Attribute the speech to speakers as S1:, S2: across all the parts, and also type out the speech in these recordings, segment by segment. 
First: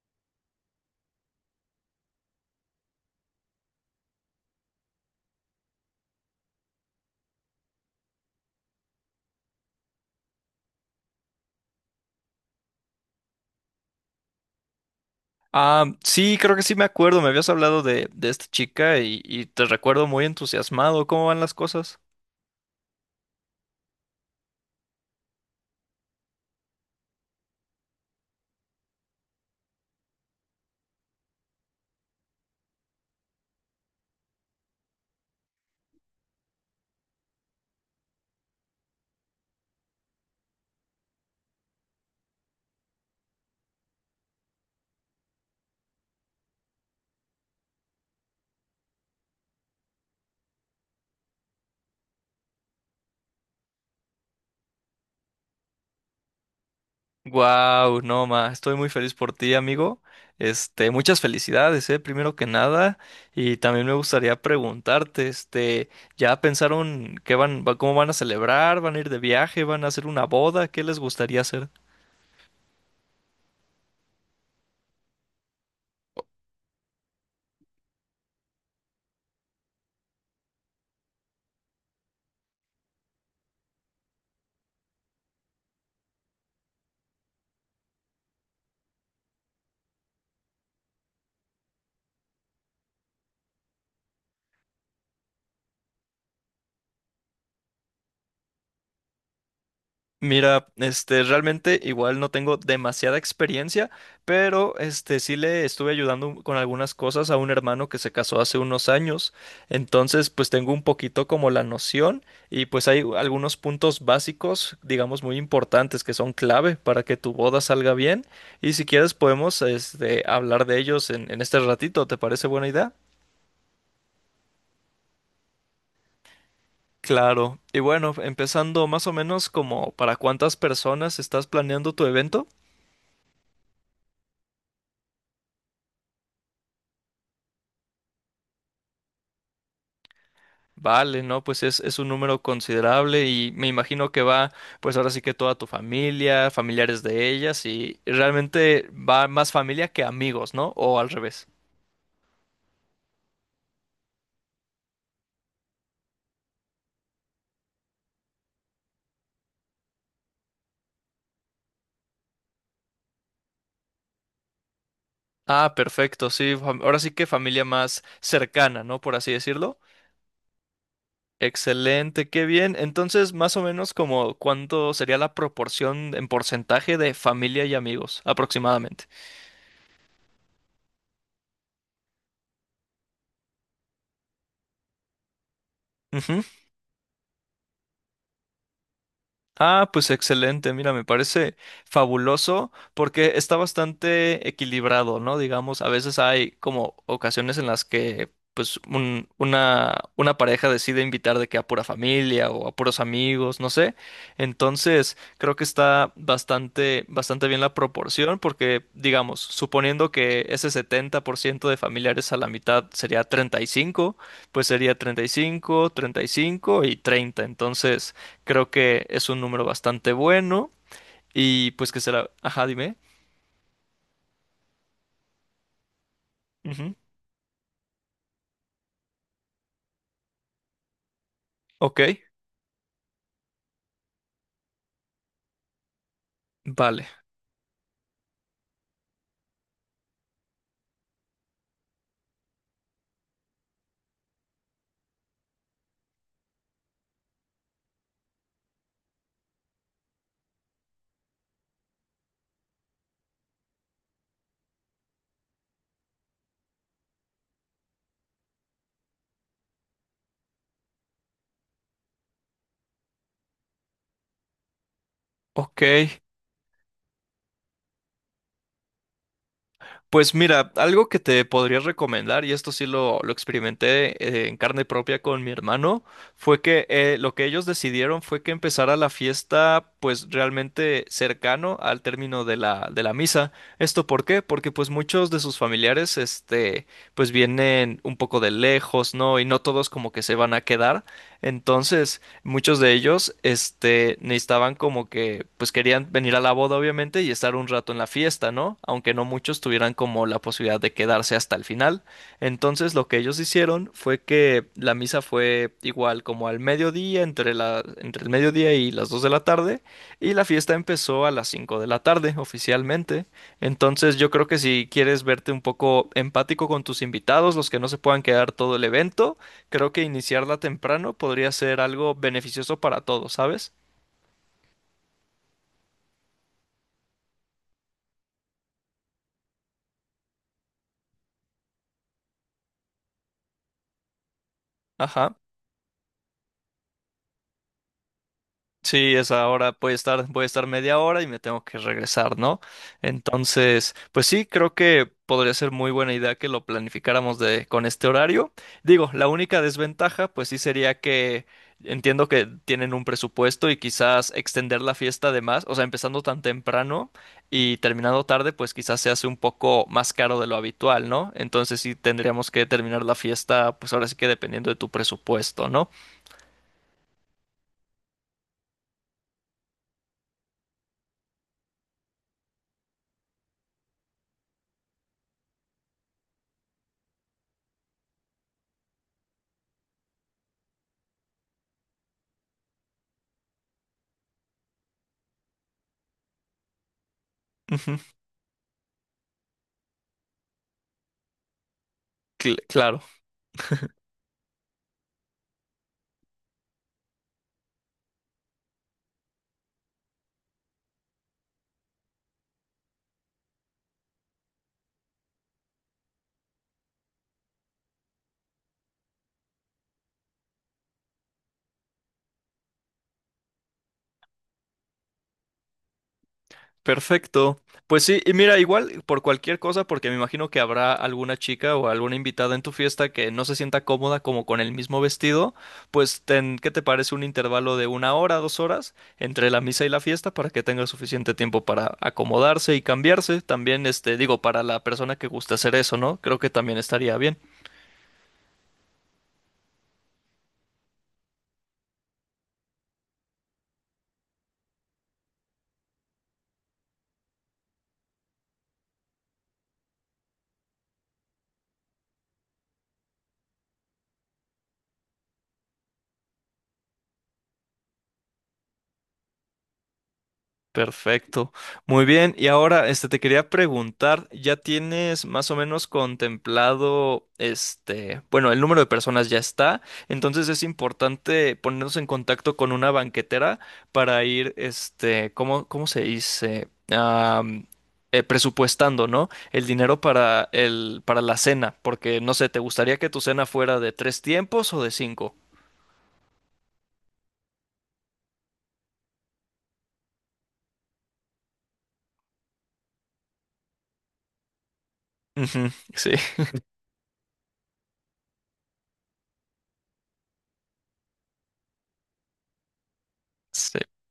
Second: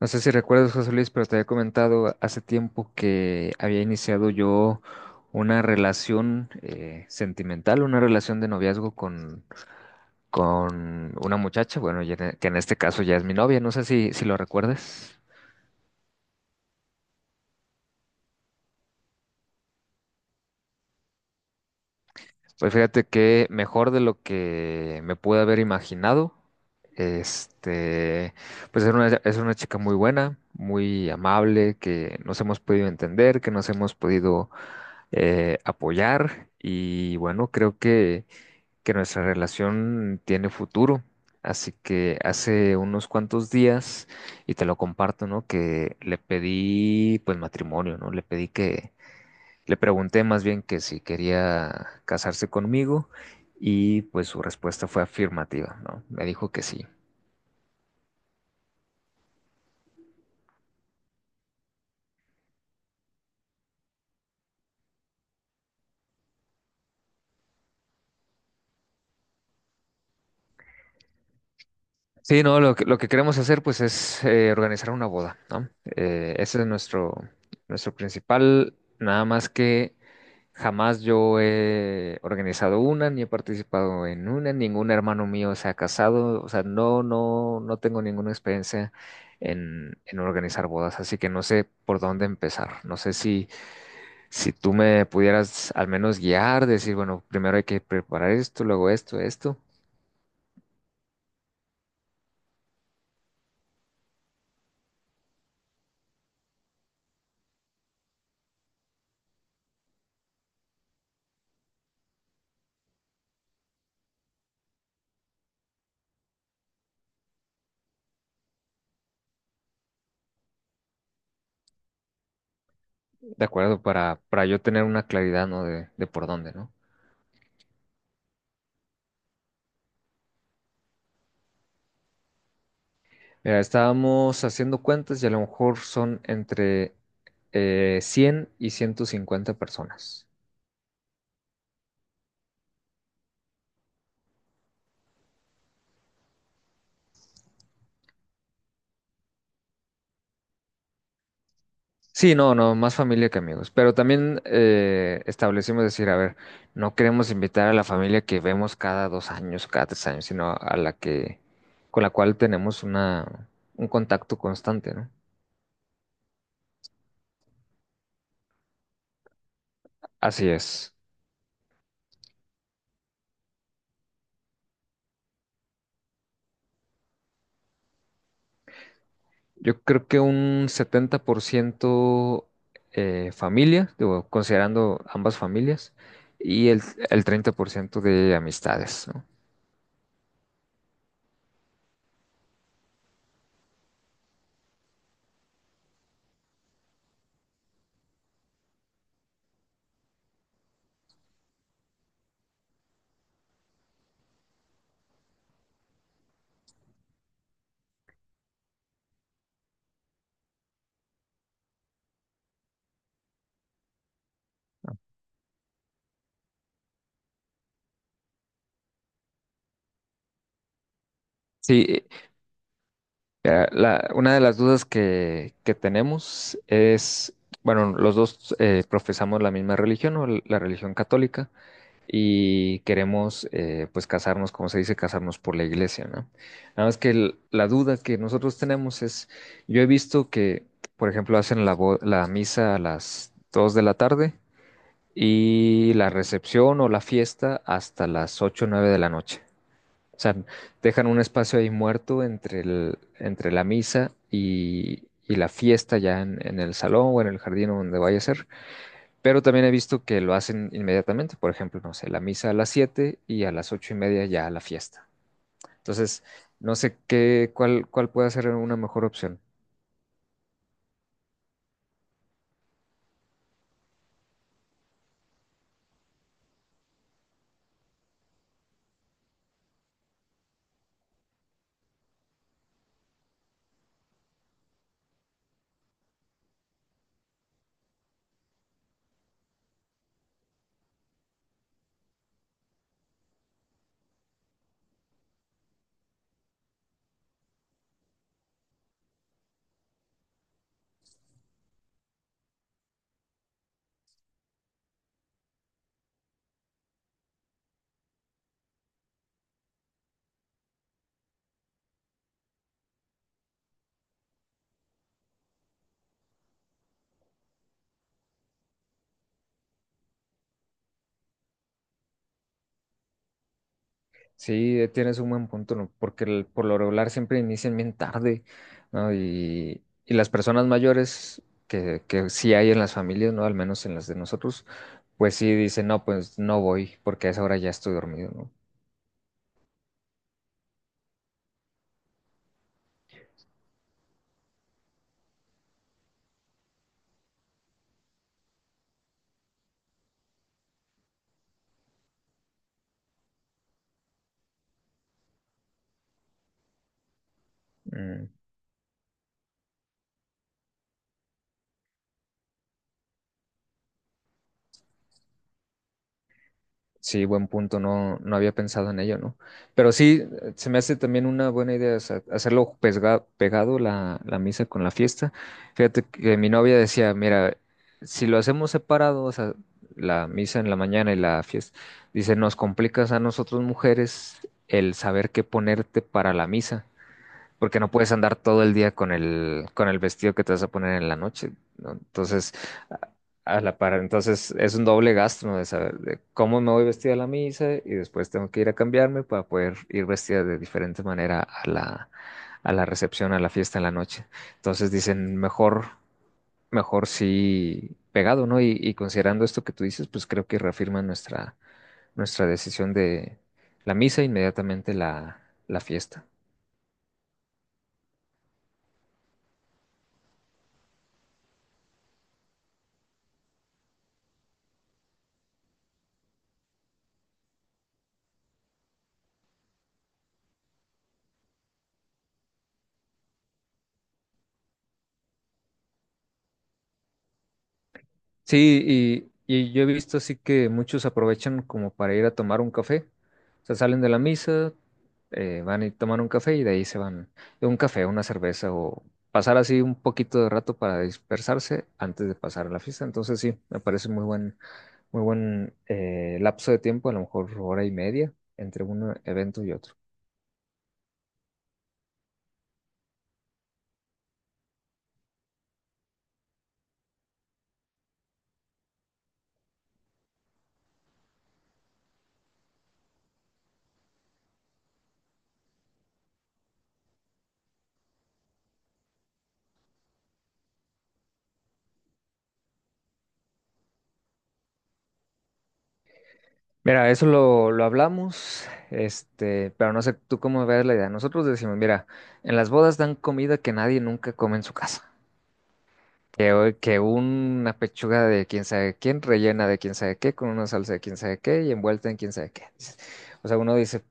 S1: No sé si recuerdas, José Luis, pero te había comentado hace tiempo que había iniciado yo una relación sentimental, una relación de noviazgo con una muchacha, bueno, que en este caso ya es mi novia, no sé si lo recuerdas.
S2: Ah, sí, creo que sí me acuerdo. Me habías hablado de esta chica y te recuerdo muy entusiasmado. ¿Cómo van las cosas?
S1: Pues fíjate que mejor de lo que me pude haber imaginado, este, pues es es una chica muy buena, muy amable, que nos hemos podido entender, que nos hemos podido apoyar y bueno, que nuestra relación tiene futuro. Así que hace unos cuantos días, y te lo comparto, ¿no? Que le pedí pues matrimonio, ¿no? Le pregunté más bien que si quería casarse conmigo y pues su respuesta fue afirmativa, ¿no? Me dijo que sí.
S2: Wow, no, ma, estoy muy feliz por ti, amigo. Este, muchas felicidades, primero que nada. Y también me gustaría preguntarte, este, ¿ya pensaron qué cómo van a celebrar? ¿Van a ir de viaje? ¿Van a hacer una boda? ¿Qué les gustaría hacer?
S1: Sí, no, lo que queremos hacer pues es organizar una boda, ¿no? Ese es nuestro principal, nada más que jamás yo he organizado una, ni he participado en una, ningún hermano mío se ha casado, o sea, no tengo ninguna experiencia en organizar bodas, así que no sé por dónde empezar, no sé si tú me pudieras al menos guiar, decir, bueno, primero hay que preparar esto, luego esto, esto.
S2: Mira, este, realmente igual no tengo demasiada experiencia, pero este sí le estuve ayudando con algunas cosas a un hermano que se casó hace unos años. Entonces, pues tengo un poquito como la noción y pues hay algunos puntos básicos, digamos, muy importantes que son clave para que tu boda salga bien. Y si quieres podemos este hablar de ellos en este ratito, ¿te parece buena idea?
S1: De acuerdo, para yo tener una claridad, ¿no? De por dónde, ¿no?
S2: Claro. Y bueno, empezando más o menos como para cuántas personas estás planeando tu evento.
S1: Mira, estábamos haciendo cuentas y a lo mejor son entre 100 y 150 personas.
S2: Vale, no, pues es un número considerable y me imagino que va, pues ahora sí que toda tu familia, familiares de ellas y realmente va más familia que amigos, ¿no? O al revés.
S1: Sí, no, no, más familia que amigos. Pero también establecimos decir, a ver, no queremos invitar a la familia que vemos cada 2 años, cada 3 años, sino a con la cual tenemos un contacto constante, ¿no?
S2: Ah, perfecto, sí, ahora sí que familia más cercana, ¿no? Por así decirlo.
S1: Así es.
S2: Excelente, qué bien. Entonces, más o menos como cuánto sería la proporción en porcentaje de familia y amigos, aproximadamente.
S1: Yo creo que un 70% familia, digo, considerando ambas familias, y el, el 30% de amistades, ¿no?
S2: Ah, pues excelente, mira, me parece fabuloso porque está bastante equilibrado, ¿no? Digamos, a veces hay como ocasiones en las que pues una pareja decide invitar de que a pura familia o a puros amigos, no sé. Entonces, creo que está bastante, bastante bien la proporción porque, digamos, suponiendo que ese 70% de familiares a la mitad sería 35, pues sería 35, 35 y 30. Entonces... Creo que es un número bastante bueno y pues que
S1: Sí,
S2: será... Ajá, dime.
S1: una de las dudas que tenemos
S2: Ujú.
S1: es, bueno, los dos profesamos la misma religión, o la religión católica,
S2: Ok,
S1: y queremos pues casarnos, como se dice, casarnos por la iglesia, ¿no? Nada más
S2: vale.
S1: que la duda que nosotros tenemos es, yo he visto que, por ejemplo, hacen la misa a las 2 de la tarde y la recepción o la fiesta hasta las 8 o 9 de la noche. O sea, dejan un espacio ahí muerto entre entre la misa y la fiesta ya en el salón o en el jardín o donde vaya a ser. Pero también he visto que lo hacen inmediatamente, por ejemplo, no sé, la misa a las 7 y a las 8 y media ya la fiesta.
S2: Ok.
S1: Entonces, no sé cuál puede ser una mejor opción.
S2: Pues mira, algo que te podría recomendar, y esto sí lo experimenté en carne propia con mi hermano, fue que lo que ellos decidieron fue que empezara la fiesta pues realmente cercano al término de la misa. ¿Esto por qué? Porque pues muchos de sus familiares este pues vienen un poco de lejos, ¿no? Y no todos como que se van a quedar. Entonces, muchos de ellos, este, necesitaban como que, pues querían venir a la boda, obviamente, y estar un rato en la fiesta, ¿no? Aunque no muchos tuvieran como la posibilidad de quedarse hasta el final. Entonces, lo que ellos hicieron fue que la misa fue igual como al mediodía, entre entre el mediodía y las 2 de la tarde, y la fiesta empezó a las 5 de la tarde, oficialmente. Entonces, yo creo que si quieres verte un poco empático con tus invitados, los que no se puedan quedar todo el evento, creo que iniciarla temprano podría ser algo beneficioso para todos, ¿sabes?
S1: Sí, tienes un buen punto, ¿no? Porque por lo regular siempre inician bien tarde, ¿no? Y las personas mayores que sí hay en las familias, ¿no? Al menos en las de nosotros,
S2: Ajá.
S1: pues sí dicen, no, pues no voy porque a esa hora ya estoy dormido, ¿no?
S2: Sí, es ahora puede estar, voy a estar media hora y me tengo que regresar, ¿no? Entonces, pues sí, creo que podría ser muy buena idea que lo planificáramos de, con este horario. Digo, la única desventaja, pues sí sería que entiendo que tienen un presupuesto y quizás extender la fiesta de más, o sea, empezando tan temprano y terminando
S1: Mm,
S2: tarde, pues quizás se hace un poco más caro de lo habitual, ¿no? Entonces sí tendríamos que terminar la fiesta, pues ahora sí que dependiendo de tu presupuesto, ¿no?
S1: sí, buen punto, no había pensado en ello, ¿no? Pero sí, se me hace también una buena idea, o sea, pegado la misa con la fiesta. Fíjate que mi novia decía, mira, si lo hacemos separado, o sea, la misa en la mañana y la fiesta, dice, nos complicas a nosotros mujeres el saber qué ponerte para la misa porque no
S2: Ujú,
S1: puedes andar todo el día con el vestido que te vas a poner en la noche, ¿no? Entonces, a
S2: claro.
S1: a la par, entonces es un doble gasto, ¿no? De saber de cómo me voy vestida a la misa y después tengo que ir a cambiarme para poder ir vestida de diferente manera a a la recepción, a la fiesta en la noche. Entonces dicen, mejor sí pegado, ¿no? Y considerando esto que tú dices, pues creo que reafirma nuestra decisión de la misa e inmediatamente la fiesta.
S2: Perfecto. Pues sí, y mira, igual por cualquier cosa, porque me imagino que habrá alguna chica o alguna invitada en tu fiesta que no se sienta cómoda como con el mismo vestido, pues ten, ¿qué te parece un intervalo de una hora, dos horas entre la misa y la fiesta para que tenga suficiente tiempo para acomodarse y cambiarse? También, este, digo, para la persona que gusta hacer eso, ¿no? Creo que también estaría bien.
S1: Sí, y yo he visto así que muchos aprovechan como para ir a tomar un café. O sea, salen de la misa, van y toman un café y de ahí se van a un café, una cerveza o pasar así un poquito de rato para dispersarse antes de pasar a la fiesta. Entonces sí, me parece muy buen lapso de tiempo, a lo mejor hora y media entre un evento y otro.
S2: Perfecto. Muy bien. Y ahora, este, te quería preguntar, ¿ya tienes más o menos contemplado, este, bueno, el número de personas ya está, entonces es importante ponernos en contacto con una banquetera para ir, este, ¿cómo, cómo se dice? Am, presupuestando, ¿no? El dinero para para la cena, porque no sé, ¿te gustaría que tu cena fuera de tres tiempos o de cinco?
S1: Mira, lo hablamos, pero no sé tú cómo ves la idea. Nosotros decimos, mira, en las bodas dan comida que nadie nunca come en su casa.
S2: Ujú, sí,
S1: Que una pechuga de quién sabe quién, rellena de quién sabe qué, con una salsa de quién sabe qué y envuelta en quién sabe qué. Dices, o sea, uno
S2: sí.
S1: dice,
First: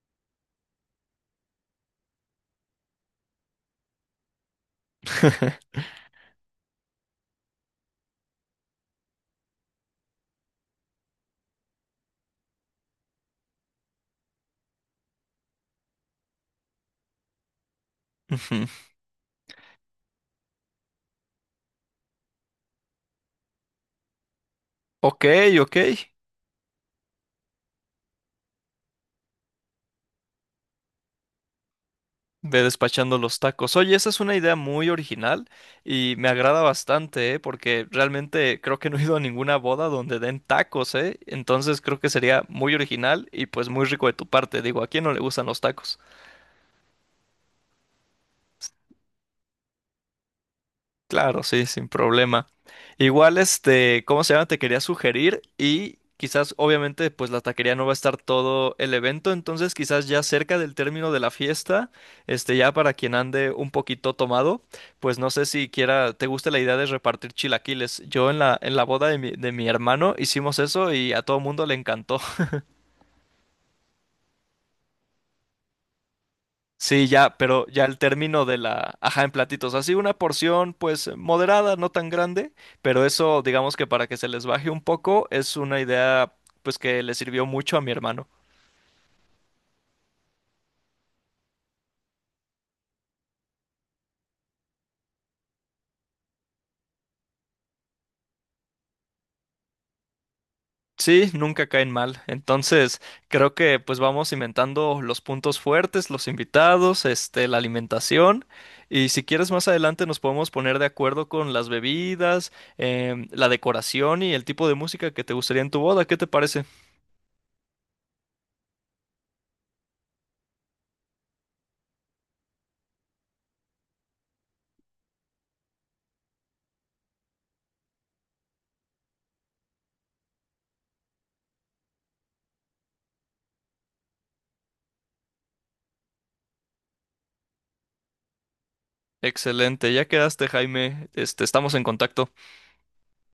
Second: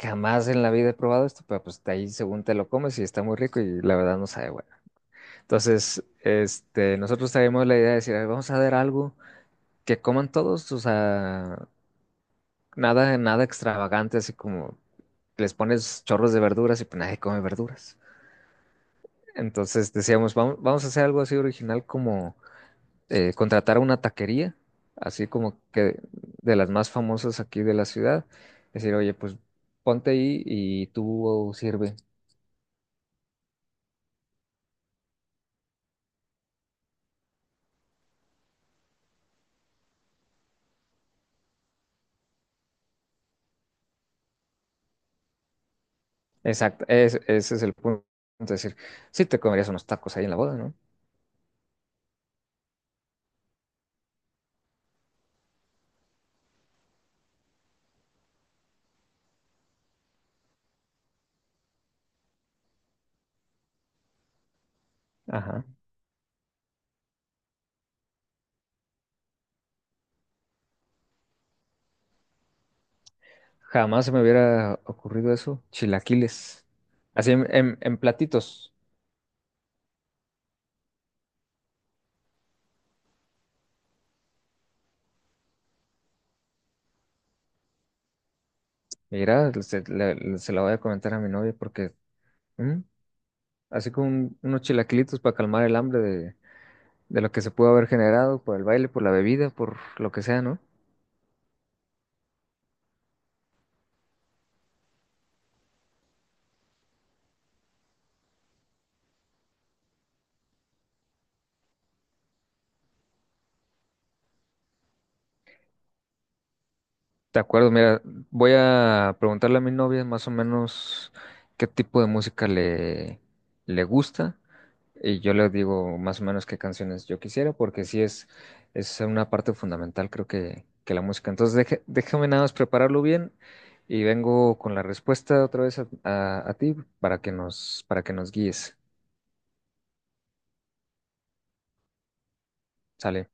S1: jamás en la vida he probado esto, pero pues de ahí según te lo comes y está muy rico y la verdad no sabe bueno. Entonces, nosotros traímos la idea de decir, "A ver, vamos a ver algo que coman todos, o sea, nada extravagante, así como les pones chorros de verduras y pues nadie come verduras.
S2: Ujú.
S1: Entonces decíamos, vamos a hacer algo así original contratar a una taquería,
S2: Ok,
S1: así como
S2: ok.
S1: que de las más famosas aquí de la ciudad, decir, oye, pues ponte ahí y tú sirve.
S2: Ve despachando los tacos. Oye, esa es una idea muy original y me agrada bastante, ¿eh? Porque realmente creo que no he ido a ninguna boda donde den tacos, ¿eh? Entonces creo que sería muy original y pues muy rico de tu parte. Digo, ¿a quién no le gustan los tacos?
S1: Exacto, ese es el punto. Es decir, sí te comerías unos tacos ahí en la boda, ¿no?
S2: Claro, sí, sin problema. Igual, este, ¿cómo se llama? Te quería sugerir y quizás, obviamente, pues la taquería no va a estar todo el evento, entonces quizás ya cerca del término de la fiesta, este, ya para quien ande un poquito tomado, pues no sé
S1: Ajá.
S2: si quiera, te gusta la idea de repartir chilaquiles. Yo en la boda de mi hermano hicimos eso y a todo mundo le encantó.
S1: Jamás se me hubiera ocurrido eso. Chilaquiles.
S2: Sí,
S1: Así
S2: ya, pero ya al
S1: en
S2: término de
S1: platitos.
S2: la, ajá, en platitos, así una porción pues moderada, no tan grande, pero eso digamos que para que se les baje un poco es una idea pues que le sirvió mucho a mi hermano.
S1: Mira, se la voy a comentar a mi novia porque, ¿mm? Así como unos chilaquilitos para calmar el hambre de lo que se pudo haber generado por el baile, por la bebida, por lo que sea, ¿no?
S2: Sí, nunca caen mal. Entonces, creo que pues vamos inventando los puntos fuertes, los invitados, este, la alimentación y si quieres más adelante nos podemos poner de acuerdo con las bebidas, em, la decoración y el tipo de música que te gustaría en tu boda. ¿Qué te parece?
S1: De acuerdo, mira, voy a preguntarle a mi novia más o menos qué tipo de música le gusta y yo le digo más o menos qué canciones yo quisiera porque sí es una parte fundamental creo que la música. Entonces déjame nada más prepararlo bien y vengo con la respuesta otra vez a, a ti para que nos guíes.
S2: Excelente, ya quedaste, Jaime. Este, estamos en contacto.
S1: Sale.